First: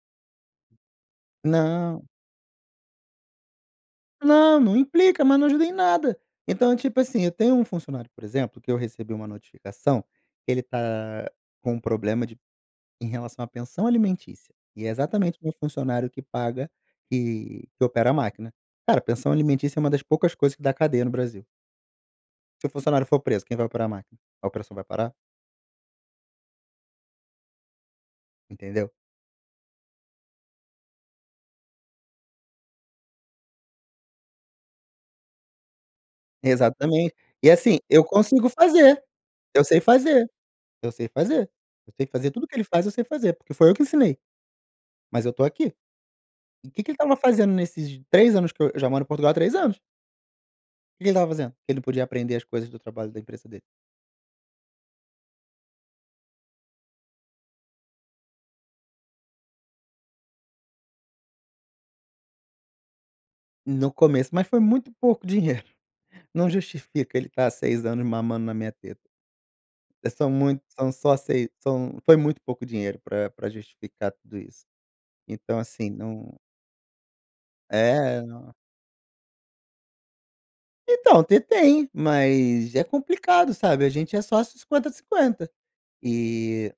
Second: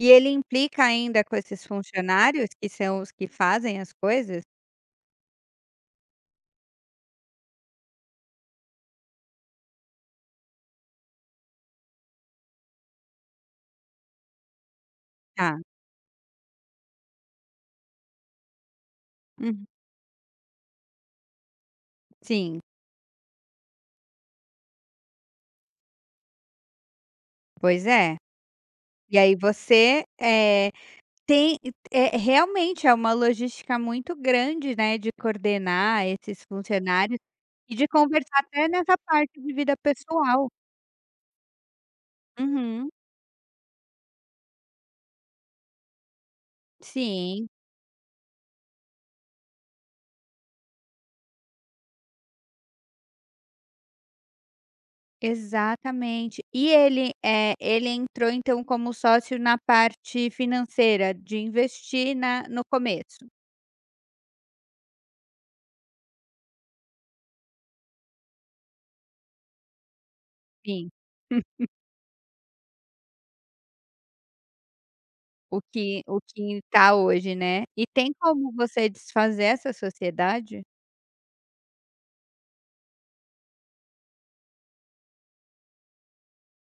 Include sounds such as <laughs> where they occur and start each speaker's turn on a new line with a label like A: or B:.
A: E ele implica ainda com esses
B: Não.
A: funcionários que são os que fazem as coisas?
B: Não, não implica, mas não ajuda em nada. Então, tipo assim, eu tenho um funcionário, por exemplo, que eu recebi uma notificação que ele tá com um problema de em relação à pensão alimentícia e é exatamente meu
A: Tá.
B: funcionário que paga que que opera a máquina. Cara, pensão
A: Hum.
B: alimentícia é uma das poucas coisas que dá cadeia no Brasil.
A: Sim.
B: Se o funcionário for preso, quem vai operar a máquina? A operação vai parar?
A: Pois é.
B: Entendeu?
A: E aí você, eh, tem é realmente é uma logística muito grande, né, de coordenar esses
B: Exatamente.
A: funcionários
B: E
A: e
B: assim,
A: de
B: eu
A: conversar
B: consigo
A: até nessa
B: fazer,
A: parte de
B: eu
A: vida
B: sei fazer,
A: pessoal.
B: eu sei fazer. Eu sei fazer, tudo o que ele faz
A: Uhum.
B: eu sei fazer, porque foi eu que ensinei. Mas eu tô aqui. E que que ele estava
A: Sim.
B: fazendo nesses 3 anos que eu eu já moro em Portugal há 3 anos. Que que ele estava fazendo que ele não podia aprender as coisas do trabalho da empresa dele?
A: Exatamente. E ele, eh, ele entrou, então, como sócio na parte financeira de investir na no começo?
B: No começo, mas foi muito pouco <chuckles> dinheiro, não justifica ele tá há 6 anos mamando na minha teta. É são mui
A: Sim.
B: são só sei
A: <laughs>
B: são foi muito pouco dinheiro pra pra justificar tudo isso. Então
A: O
B: assim,
A: que o
B: não
A: que tá hoje, né. E tem
B: É, é,
A: como
B: no
A: você desfazer essa sociedade?
B: Então, ter tem, mas é complicado, sabe, a gente é sócio 50, 50 e